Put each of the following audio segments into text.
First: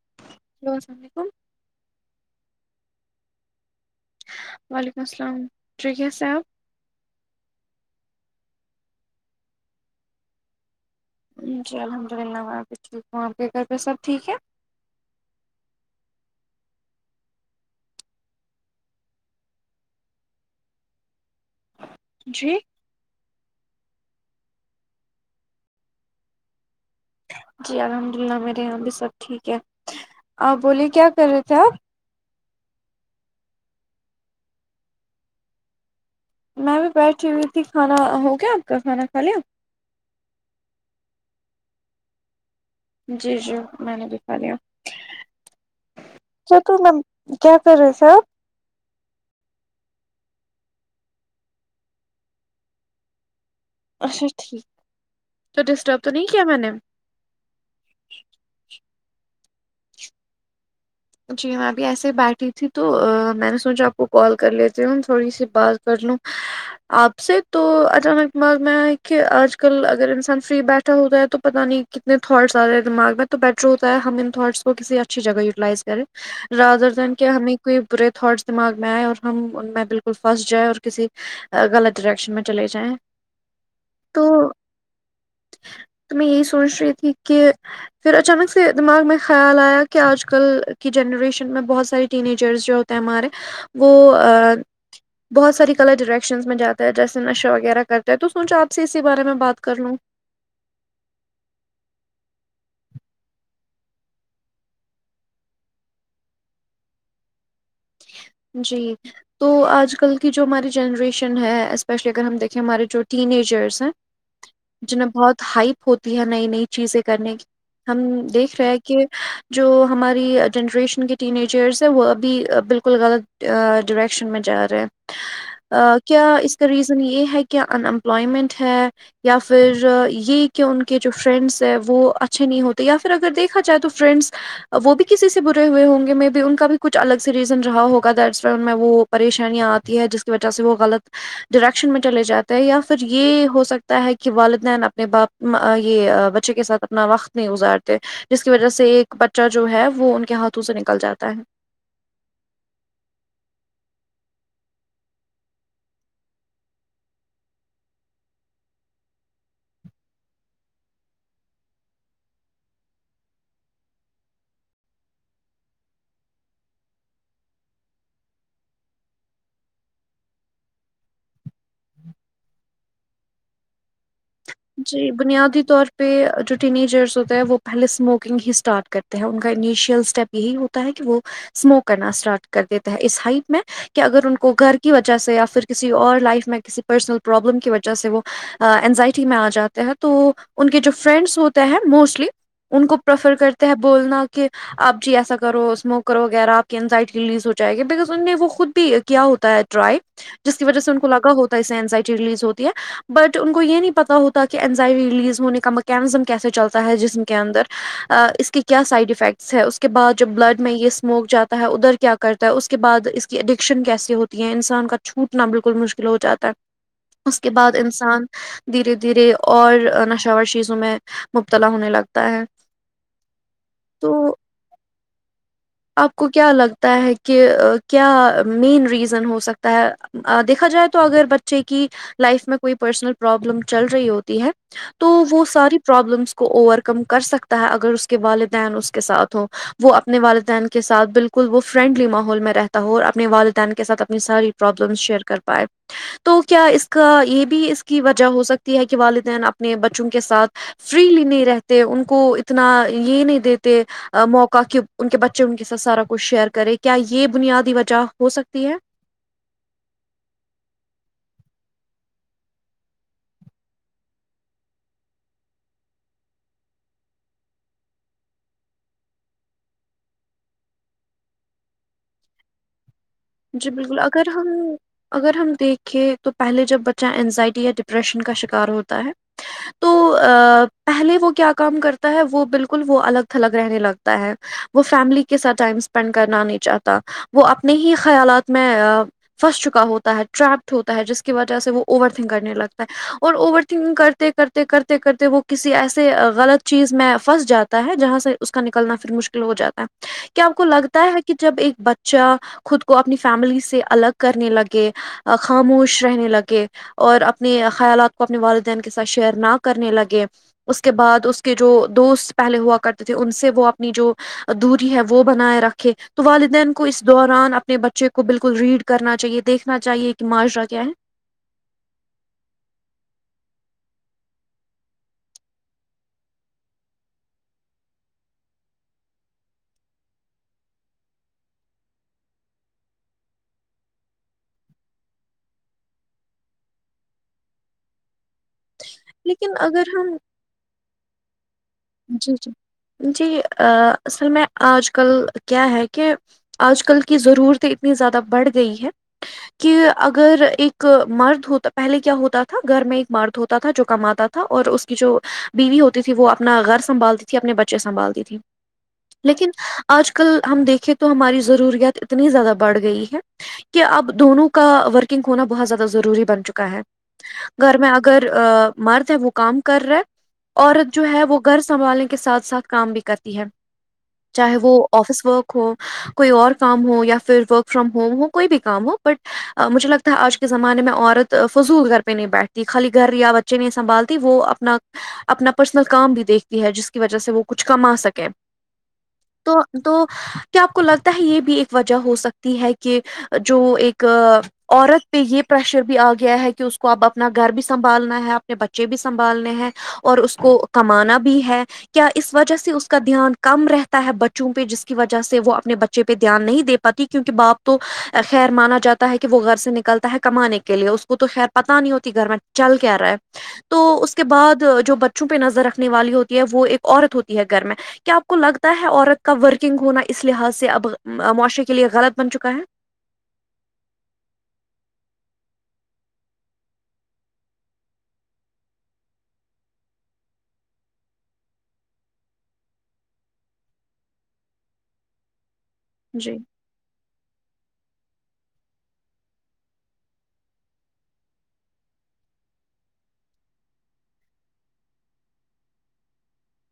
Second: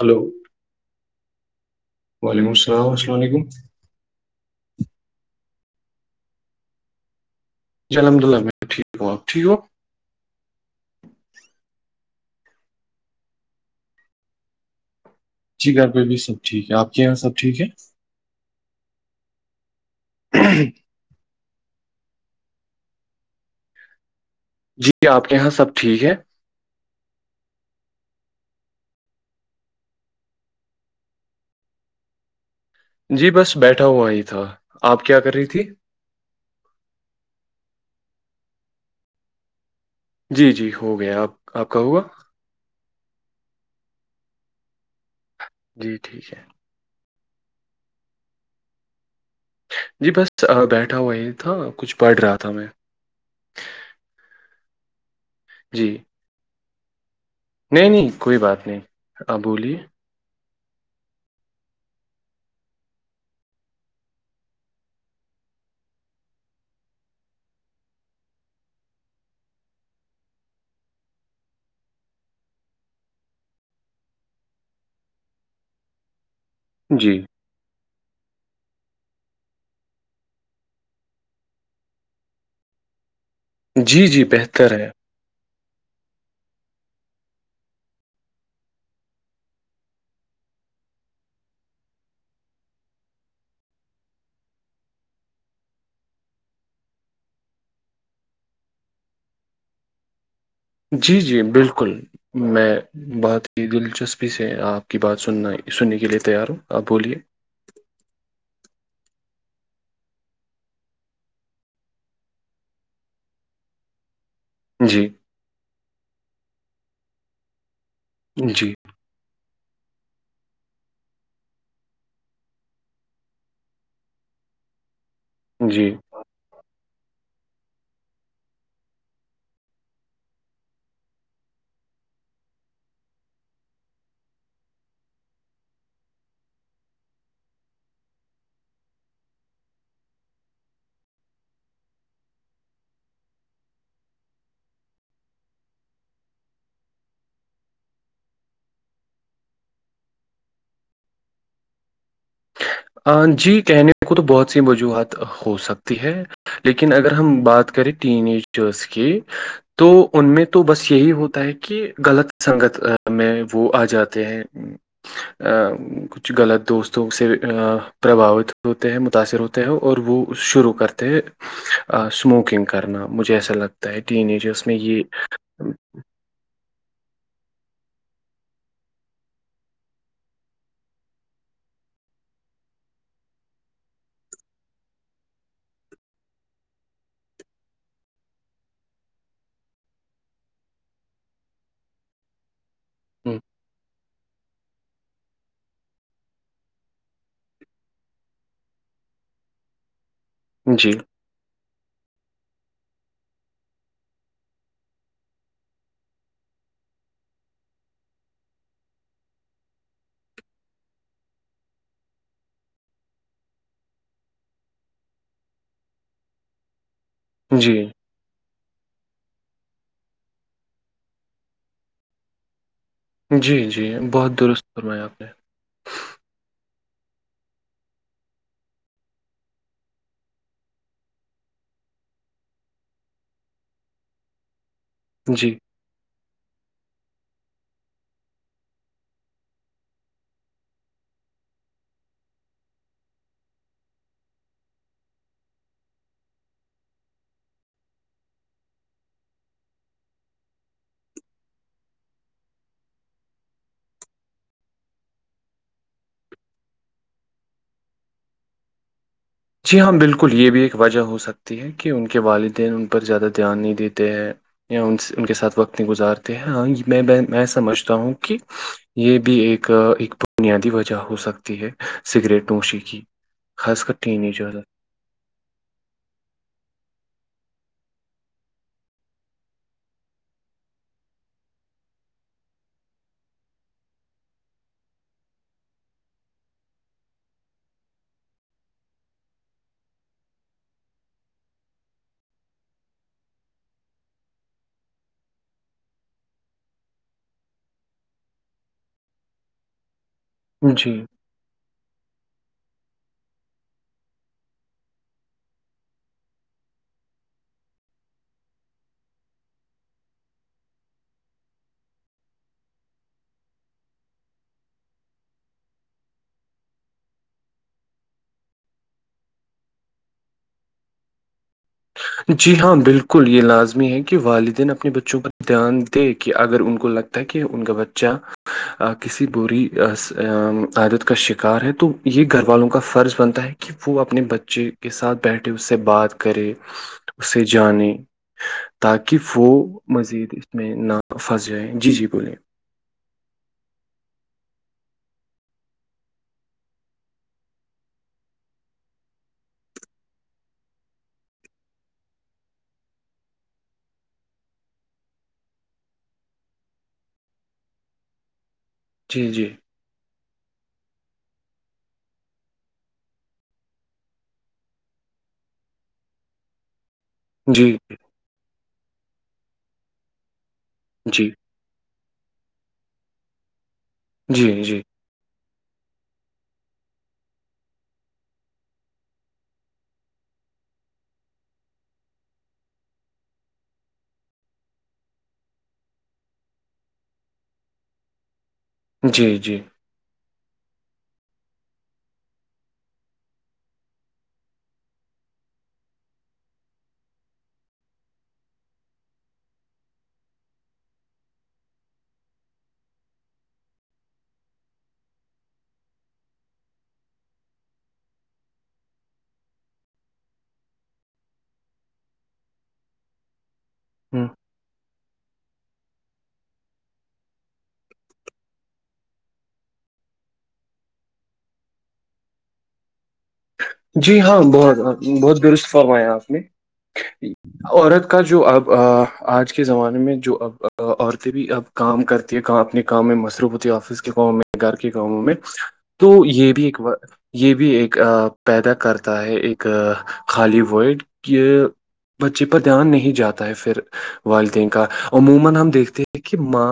hello ہیلوسلام علیکم وعلیکم السلام علیکم وعلیکم السلام ٹھیکہ صاحب جی الحمد للہ میں ٹھیک ہوں آ ٹھیک ہ ہو اا الحمد للہ میں آپ ٹھیک ہوں آپ کے گھر پہ سب ٹھیک ہے جچی گھر پہ بھی سب ٹھیک ہے آپ کے یہاں سب ٹھیک ہے [unintelligible] جی جی آپ کے یہاں سب ٹھیک ہے جی الحمد للہ میرے یہاں بھی سب ٹھیک ہے آ بولیے کیا کر رہے تھے آپ جی بس بیٹھا ہوا ہی تھا آپ کیا کر رہی تھی میں بھیھی بیٹھی ہوئی تھی کھانا ہو گیا آپ کا کھانا کھا لیا جی جی ہو گیا آپ آپ کا ہوگا جی جی میں نے دکھا دیا جی ٹھیک ہے کیا ت میں کیا کر رہس جی بس بیٹھا ہوا ہی تھا کچھ پڑھ رہا تھا میں اچھا ٹھیک تو جی ڈسٹرب تو نہیں کیا میں نے نہیں نہیں کوئی بات نہیں آپ بولیے جی میں ابھی ایسے ہی بیٹھی تھی تو میں نے سوچا آپ کو کال کر لیتی ہوں تھوڑی سی بات کر لوں آپ سے تو اچانک مل میں ہے کہ آج کل اگر انسان فری بیٹھا ہوتا ہے تو پتہ نہیں کتنے تھٹسیا رہے ہیں دماغ میں تو بیٹر ہوتا ہے ہم ان تھٹ کو کسی اچھی جگہ یوٹیلائز رر جی دن کے ہمیں کوئی برے تھٹس دماغ میں آئے اور ہم ان میں بالکل پھنس جائیں اور کسی غلط ڈریکشن میں چلے جائیں جی جی تو بہتر ہے [unintelligible] تو میں یہی سوچ رہی تھی کہ پھر اچانک سے دماغ میں خیال آیا کہ آج کل کی جنریشن میں بہت ساری ٹینیجرس جو ہوتے ہیں ہمارے وہ بہت ساری کلر ڈائریکشنس میں جات ہے جیسے نشہ وغیرہ کرتے ہیں تو سوچو آ سے اسی بارے میں بات کر لوں جی جی بالکل میں بات کی دلچسپی سے آپ کی بات سننا سننے کے لیے تیار ہوں آپ بولیے جی تو آج کل کی جو ہماری جنریشن ہے اسپیشلی اگر ہم دیکھیں ہمارے جو ٹین ایجرس ہیں جی جنہیں بہت ہائپ ہوتی ہے نئی نئی چیزیں کرنے کی ہم دیکھ رہے جی ہیں کہ کہ جو ہماری جنریشن کے ین ایجرس ہیں وہ ابھی بالکل ل غلط ڈریکشن میں جا رہے جی کیا اس کا ریزن یہ ہے کہ ان امپلائمنٹ ہے یا پھر یہ کہ ان کے جو فرینڈس ہے وہ اچھے نہیں ہوتے یا پھر اگر دیکھا جائے تو فرینڈس وہ بھی کسی سے برے ہوئے ہوں گے میں بھی ان کا بھی کچھ الگ سے ریز رہا ہوگا د اس ف میں وہ پریشانیاں آتی ہے جس کی وجہ سے وہ غلط ڈائریکشن میں چلے جاتے ہیں یا پھر یہ ہو سکتا ہے کہ والدین اپنے باپ یہ بچے کے ساتھ اپنا وقت نہیں گزارتے جس کی وجہ سے ایک بچہ جو ہے وہ ان کے ہاتھوں سے نکل جاتا ہے جی کہنے کو تو بہت سی وجوہات ہو سکتی ہے لیکن اگر ہم بات کریں ٹین ایجرس کی تو ان میں تو بس یہی ہوتا ہے کہ غلط سنگت میں وہ آ جاتے ہیں ا کچھ غلط دوستوں سے پربھاوت ہوتے ہیں متاثر ہوتے ہیں اور وہ شروع کرتے ہیں اسموکنگ کرنا مجھے ایسا لگتا ہے ٹین ایجس میں یہ جی بنیادی طور پہ جو ٹین ایجرس ہوتے ہیں وہ پہلے اسموکنگ ہی اسٹارٹ کرتے ہیں ان کا انیشیل اسٹیپ یہی ہوتا ہے کہ وہ اسموک کرنا اسٹارٹ کر دیتے ہیں اس ہائٹ میں کہ اگر ان کو گھر کی وجہ سے یا پھر کسی اور لائف میں کسی پرسنل پرابلم کی وجہ سے وہ اینزائٹی میں آ جاتے ہیں تو ان کے جو فرینڈس ہوتے ہیں موسٹلی ان کو پریفر کرتے ہیں بولنا کہ آپ جی ایسا کرو اسموک کرو وغیرہ آپ کی انزائٹی ریلیز ہو جائے گی بکز ان نے وہ خود بھی کیا ہوتا ہے ڈرائی جس کی وجہ جی سے ان کو لگا ہوتا ہے اس سے اینزائٹی ریلیز ہوتی ہے بٹ ان کو یہ نہیں پتا ہوتا کہ اینزائٹی ریلیز ہونے کا میکینزم کیسے چلتا ہے جسم کے اندر اس کے کیا سائڈ افیکٹس ہے اس کے بعد جب بلڈ میں یہ اسموک جاتا ہے ادھر کیا کرتا ہے اس کے بعد اس اڈکشن کیسے ہوتی ہے انسان کا چھوٹنا بالکل مشکل ہو جاتا ہے اس کے جی بعد انسان دھیرے دھیرے اور نشاور شیزوں میں مبتلا ہونے لگتا ہے جی جی تو بہت درست فرمایا آپ نے آپ کو کیا لگتا ہے کہ کیا مین ریزن ہو سکتا ہے دیکھا جائے تو اگر بچے کی لائف میں کوئی پرسنل پرابلم چل رہی ہوتی ہے تو وہ جی ساری پرابلمس کو اوور کم کر سکتا ہے اگر اس کے والدین اس کے ساتھ ہو وہ اپنے والدین والدین کے ساتھ بالکل وہ فرینڈلی ماحول میں رہتا ہو اور اپنے والدین کے ساتھ اپنی ساری پرابلمس شیئر کر پائے تو کیا اس کا یہ بھی اس کی وجہ ہو سکتی ہے کہ والدین اپنے بچوں کے ساتھ فریلی نہیں رہتے ان کو اتنا یہ نہیں دیتے موقع کہ ان کے بچے ان کے ساتھ سارا کچھ شیئر کرے کیا یہ بنیادی وجہ ہو سکتی ہے جی ہاں بالکل یہ بھی ایک وجہ ہو سکتی ہے کہ ان کے والدین ان پر زیادہ دھیان نہیں دیتے ہیں یا ان سے ان کے ساتھ وقت نہیں گزارتے ہیں ہاں میں میں سمجھتا ہوں کہ یہ بھی ایک ایک بنیادی وجہ ہو سکتی ہے سگریٹ نوشی کی جی خاص کر بالکل ٹین اگر ہم ایجر اگر ہم دیکھیں تو پہلے جب بچہ اینزائٹی یا ڈپریشن کا شکار ہوتا ہے تو پہلے وہ کیا کام کرتا ہے وہ بالکل وہ الگ تھلگ رہنے لگتا ہے وہ فیملی کے ساتھ ٹائم اسپینڈ کرنا نہیں چاہتا وہ اپنے ہی خیالات میں پھنس چکا ہوتا ہے ٹرپڈ ہوتا ہے جس کی وجہ سے وہ اوور تھنک کرنے لگتا ہے اور اوور تھنکگ کرتے کرتے کرتے کرتے وہ کسی ایسے غلط چیز میں پھنس جاتا ہے جہاں سے اس کا نکلنا پھر مشکل ہو جاتا ہے کیا آپ کو جی لگتا ہے کہ جب ایک بچہ خود کو اپنی فیملی سے الگ کرنے لگے خاموش رہنے لگے اور اپنے خیالات کو اپنے والدین کے ساتھ شیئر نہ کرنے لگے اس کے بعد اس کے جو دوست پہلے ہوا کرتے تھے ان سے وہ اپنی جو دوری ہے وہ بنائے رکھے تو والدین کو اس دوران اپنے بچے کو بالکل ریڈ کرنا چاہیے دیکھنا چاہیے کہ معاشرہ کیا ہے جی ہاں بالکل یہ لازمی ہے کہ والدین اپنے بچوں پر دھیان دے کہ اگر ان کو لگتا تاکہ ان کا بچہ کسی بری عادت کا شکار ہے تو یہ گھر والوں کا فرض بنتا ہے کہ کہ وہ اپنے بچے کے ساتھ بیٹھے اس سے بات کرے اسے جانیں تاکہ وہ لیکن اگر ہم مزید اس میں نہ پھنس جائیں جی جی بولیے جی اصل میں آج کل کیا ہے کہ آج کل کی ضرورتیں اتنی زیادہ بڑھ گئی ہے کہ اگر ایک مرد ہوتا پہلے کیا ہوتا تھا گھر میں ایک مرد ہوتا تھا جو کماتا تھا اور اس کی جو بیوی ہوتی تھی وہ اپنا گھر سنبھالتی تھی اپنے بچے سنبھالتی تھی جی جی لیکن آج کل ہم دیکھیں تو ہماری ضروریات اتنی زیادہ بڑھ گئی ہے کہ اب دونوں کا ورکنگ ہونا بہت زیادہ ضروری بن چکا ہے جی گھر میں اگر مرد ہے وہ کام کر رہا ہے عورت جو ہے جی وہ گھر سنبھالنے کے ساتھ ساتھ کام بھی کرتی ہے جی چاہے وہ جی آفس ورک ہو کوئی اور کام ہو یا پھر ورک فرام ہوم ہو کوئی بھی کام ہو بٹ مجھے لگتا آج کے زمانے میں عورت فضول گھر پہ نہیں بیٹھتی خالی گھر یا بچے نہیں سنبھالتی وہ اپنا اپنا پرسنل کام بھی دیکھتی ہے جس کی وجہ سے وہ کچھ کما سکے جی جی تو تو کیا آپ کو لگتا ہے یہ بھی ایک وجہ ہو سکتی ہے کہ جو ایک عورت پہ یہ پریشر بھی آ گیا ہے کہ اس کو اب اپنا گھر بھی سنبھالنا ہے اپنے بچے بھی سنبھالنے ہیں اور اس کو کمانا بھی ہے کیا اس وجہ سے اس کا دھیان کم رہتا ہے بچوں پہ جس کی وجہ سے وہ اپنے بچے پہ دھیان نہیں دے پاتی کیونکہ باپ تو خیر مانا جاتا ہے کہ وہ گھر سے نکلتا ہے کمانے کے لیے اس کو تو خیر پتا نہیں ہوتی گھر میں چل کیا آ رہا ہے تو اس کے ہ بعد جو بچوں پہ نظر رکھ نے والی ہوتی ہے وہ ایک عورت ہوتی ہے گھر میں کیا آپ کو لگتا ہے عورت کا ورکنگ ہونا اس لحاظ سے اب معاشرے کے لیے غلط بن چکا ہے جی ہاں بہت بہت درست فرمایا آپ نے عورت کا جو اب آج کے زمانے میں جو اب عورتیں بھی اب کام کرتی ہے کہاں اپنے کام میں مصروف ہوتی ہے آفس کے کاموں میں گھر کے کاموں میں تو جی یہ بھی ایک یہ بھی ایک پیدا کرتا ہے ایک خالی ورڈ کہ بچے پر دھیان نہیں جاتا ہے پھر والدین کا عموما ہم دیکھتے ہیں کہ ماں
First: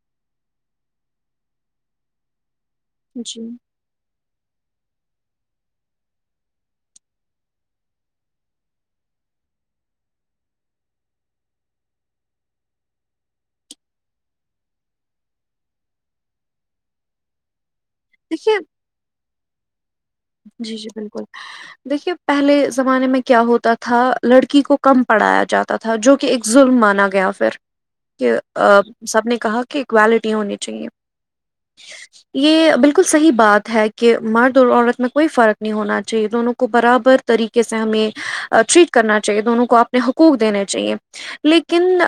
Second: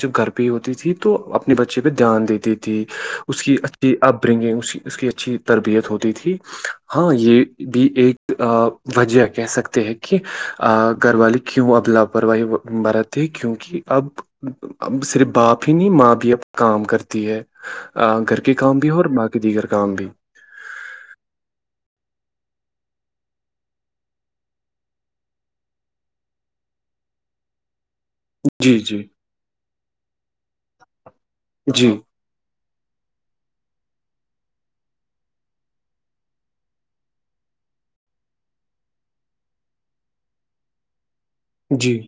جو گھر پے ہوتی تھی تو اپنے بچے پہ دھیان دیتی تھی جی اس کی اچھی اپ برنگنگ اس کی اس کی اچھی تربیت ہوتی تھی ہاں یہ بھی ایک وجہ کہہ سکتے ہیں کہ گھر والی کیوں اب لاپرواہی برتے ہے کیونکہ اب صرف باپ ہی نہیں ماں بھی اب کام کرتی ہے گھر کے دیکھیے کام بھی اور باقی دیگر کام بھی جی جی بالکل دیکھیے پہلے زمانے میں کیا ہوتا تھا لڑکی کو کم پڑھایا جاتا تھا جو کہ ایک ظلم مانا گیا پھر کہ جی جی سب نے کہا کہ اوالٹی ہونی چاہیے جی یہ بالکل صحیح بات ہے کہ مرد اور عورت میں کوئی فرق نہیں ہونا چاہیے دونوں کو برابر طریقے سے ہمیں ٹریٹ کرنا چاہیے دونوں کو آپ حقوق دینے چاہیے لیکن جی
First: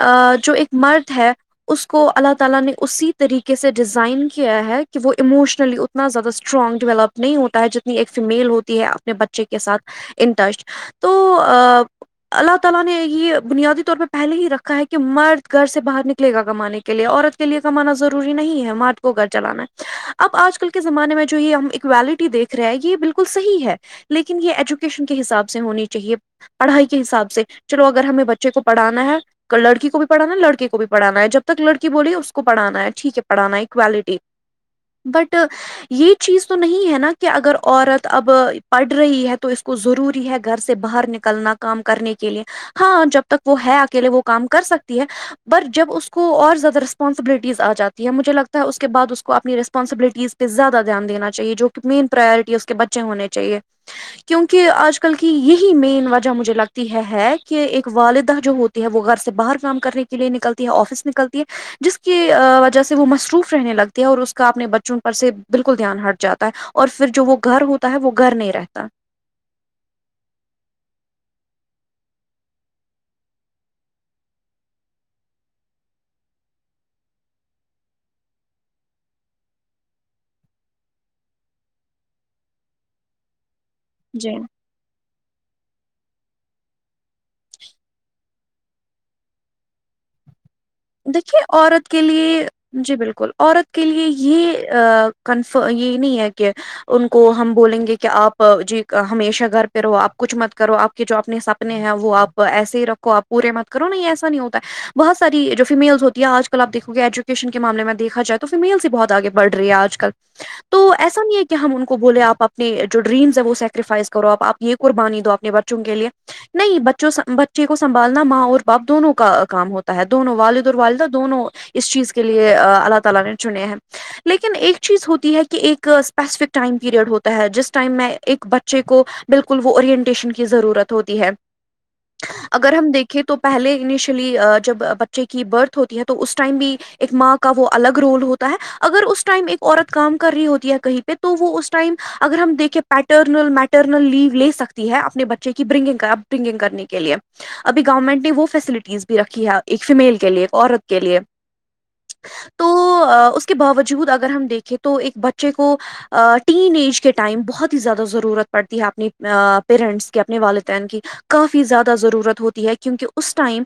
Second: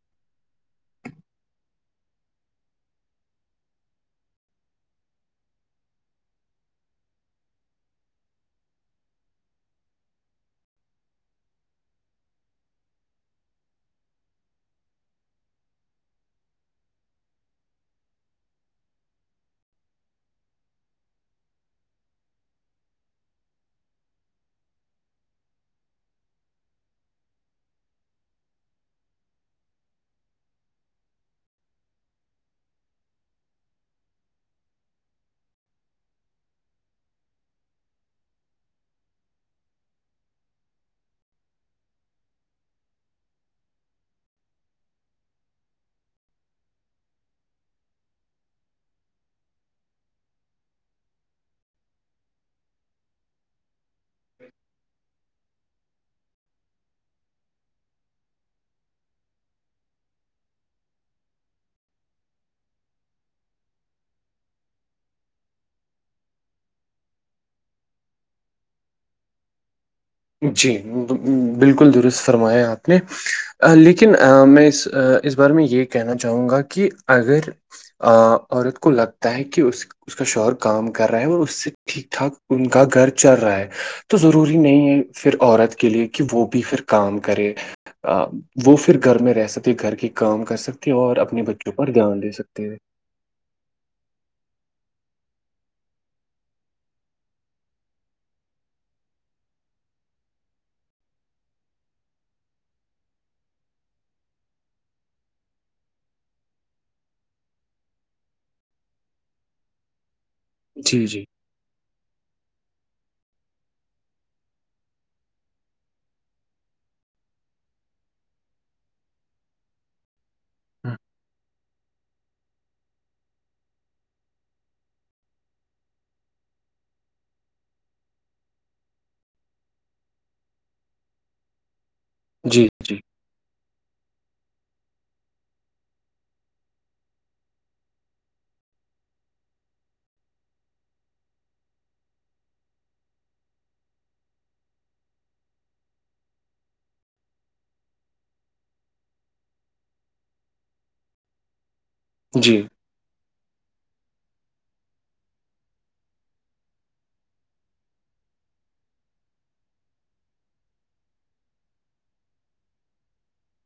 جو ایک مرد ہے اس کو اللہ تعالی نے اسی طریقے سے ڈیزائن کیا ہے کہ وہ اموشنلی اتنا زیادہ اسٹرانگ ڈیولپ نہیں ہوتا ہے جتنی ایک فیمیل ہوتی ہے اپنے بچے کے ساتھ ان ٹچ تو آ اللہ تعالی نے یہ بنیادی طور پہ پہلے ہی رکھا ہے کہ مرد گھر سے باہر نکلے گا کمانے کے لیے عورت کے لیے کمانا ضروری نہیں ہے مارٹ کو گھر چلانا اب آج کل کے زمانے میں جو ہے ہم کوالٹی دیکھ رہا ہے یہ بالکل صحی ہے لیکن یہ ایجوکیشن کے حساب سے ہونی چاہیے پڑھائی کے حساب سے چلو اگر ہمیں بچے کو پڑھانا ہے لڑکی کو بھی پڑھانا ہے لڑکے کو بھی پڑھانا ہے جب تک لڑکی بلی اس کو پڑھانا ہے ٹھیک ہے پڑھانا ہے ایکوالٹی بٹ یہ چیز تو نہیں ہے نا کہ اگر عورت اب پڑھ رہی ہے تو اس کو ضروری ہے گھر سے باہر نکلنا کام کرنے کے لیے ہاں جب تک وہ ہے اکیلے وہ کام کر سکتی ہے پر جب اس کو اور زیادہ رسپانسبلٹیز آ جاتی ہے مجھے لگتا ہے اس کے بعد اس کو اپنی رسپانسبلٹیز زیادہ دھیان دین چاہے جو کہ مین پرورٹی اس کے بچے ہونے چاہیے کیونکہ آج کل کی یہی مین وجہ مجھے لگتی ہے کہ ایک والدہ جو ہوتی ہے وہ گھر سے باہر کام کرنے کے لیے نکلتی ہے آفس نکلتی ہے جس کی وجہ سے وہ مصروف رہنے لگتی ہے اور اس کا اپنے بچوں پر سے بالکل دھیان ہٹ جاتا ہے اور پھر جو وہ گھر ہوتا ہے وہ گھر نہیں رہتا جی بالکل درست فرمایا آپ نے لیکن میں اس اس بارے میں یہ کہنا چاہوں گا کہ اگر عورت کو لگتا ہے کہ اس اس کا شوہر کام کر رہا ہے اور اس سے ٹھیک ٹھاک ان کا گھر چل رہا ہے تو جی ضروری نہیں ہے پھر عورت کے لیے کہ وہ بھی پھر کام کرے وہ پھر گھر میں رہ سکتے گھر کے کام کر سکتے اور دیکھیے اپنے بچوں عورت پر کے دھیان دے لیے سکتے ہیں جی بالکل عورت کے لیے یہ کنفر یہ نہیں ہے کہ ان کو ہم بولیں گے کہ آپ جی ہمیشہ گھر پہ رہو آپ کچھ مت کرو آپ کے جو اپنے حاب ہیں وہ آپ ایس ہی رکھو آپ پورے مت کرو نہیں ایسا نہیں ہوتا ہے بہت ساری جو فیمیلس ہوتی ہے آج کل آپ دیکو گے ایجوکیشن کے معامے میں دیکھا جائے تو فیمیلس ہی بہت آگے بڑ رہی ہے آج کل تو جی ایسا جی نہیں ہے کہ ہم ان کو بولے آپ اپنے جو ڈریمس ہیں وہ سیکریفائس کرو آپ یہ قربانی دو اپنے بچوں کے لیے نہیں بچوں بچے کو سنبھالنا ماں اور باپ دونوں کا کام ہوتا ہے دونوں والد والدہ دونوں اس چیز کے لیے اللہ تعالی نے چنے ہیں لیکن ایک چیز ہوتی ہے کہ ایک اسپیسیفک ٹائم پیریڈ ہوتا ہے جس ٹائم میں ایک بچہ بچے کو بالکل وہ اورینٹیشن کی ضرورت ہوتی ہے جی اگر ہم جی دیکھیں تو پہلے انیشلی جب بچے کی برتھ ہوتی ہے تو اس ٹائم بھی ایک ماں کا وہ الگ رول ہوتا ہے اگر اس ٹائم ایک عورت کام کر رہی ہوتی ہے کہیں پہ تو وہ اس ٹائم اگر ہم دیکھے پیٹرنل میٹرنل لیو لے سکتی ہے اپنے بچے کی برنگنگ کا اب نگنگ کرنے کے لیے ابھی گورنمنٹ نے وہ فیسلٹیز بھی رکھی ہے ایک فیمیل کی کے لیے عورت کے لیے جی تو اس کے باوجود اگر ہم دیکھیں تو ایک بچے کو ٹین ایج کے ٹائم بہت ہی زیادہ ضرورت پڑتی ہے اپنی پیرنٹس کی اپنے والدین کی کافی زیادہ ضرورت ہوتی ہے کیونکہ اس ٹائم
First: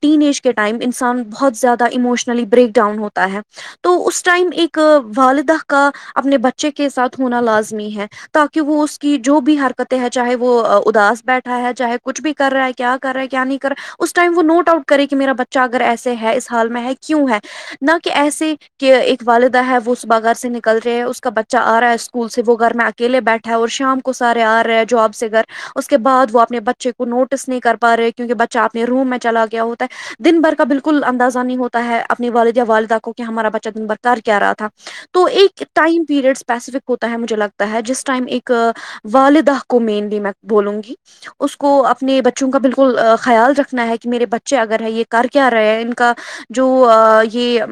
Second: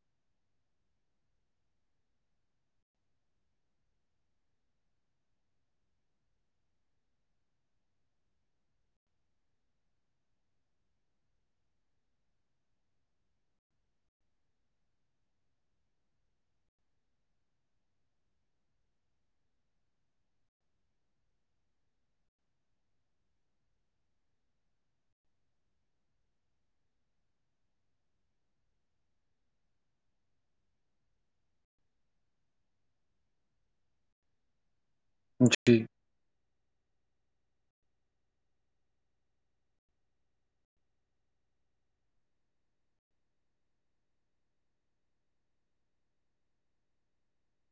ٹین ایج کے ٹائم انسان بہت زیادہ ایموشنلی بریک ڈاؤن ہوتا ہے تو اس ٹائم ایک والدہ کا اپنے بچے کے ساتھ ہونا لازمی ہے تاکہ وہ اس کی جو بھی حرکتیں ہیں چاہے وہ اداس بیٹھا ہے چاہے کچھ بھی کرا ہے کیا کر رہ ہے کیا نہیں رہا ہے اس ٹائم وہ نوٹ آؤٹ کرے کہ میرا بچہ چاگر ایسے ہے اس حال میں ہے کیوں ہے نہ کہ ایسے کہ ایک والدہ ہے وہ صبح گھر سے نکل رہے ہے اس کا بچہ آ رہا ہے اسکول سے وہ گھر میں کیلے بیٹھا ہے اور شام کو سارے آ رہے جاب سے گھر اس کے بعد وہ اپنے بچے کو نوٹس نہیں کر پا رہے کیونکہ بچہ اپنے روم میں چلا گیا ہوتا ہے دن بھر کا بالکل اندازہ نہیں ہوتا ہے اپنی والد یا والدہ کو کہ ہمارا بچہ دن بھر کر کیا رہا تھا تو ایک جی ٹائم پیریڈ اسپیسیفک ہوتا ہے مجھے لگتا ہے جس ٹائم ایک والدہ کو مینلی میں بولوں گی اس کو اپنے بچوں کا بالکل خیال رکھنا ہے کہ میرے بچے اگر ہے یہ کر کیا رہے ہیں ان کا جو یہ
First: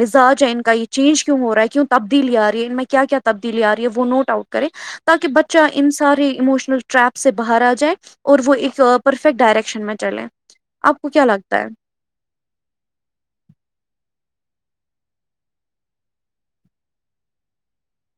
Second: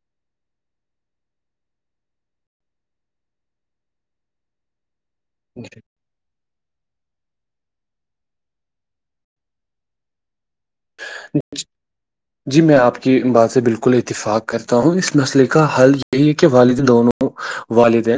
مزاج ہے ان کا یہ چینج کیوں ہو رہا ہے کیوں تبدیلی آ رہی ہے ان میں کیا کیا تبدیلی آ رہی ہے وہ نوٹ آؤٹ کرے تاکہ بچہ جی ان سے سارے اموشنل ٹرپ سے باہر آ جائیں اور وہ ایک پرفیکٹ ڈائریکشن میں چلے آپ کو کیا لگتا ہے جی میں آپ کی بات سے بالکل اتفاق کرتا ہوں اس مسئلے کا حل یہی ہے کہ والدین دونوں والدین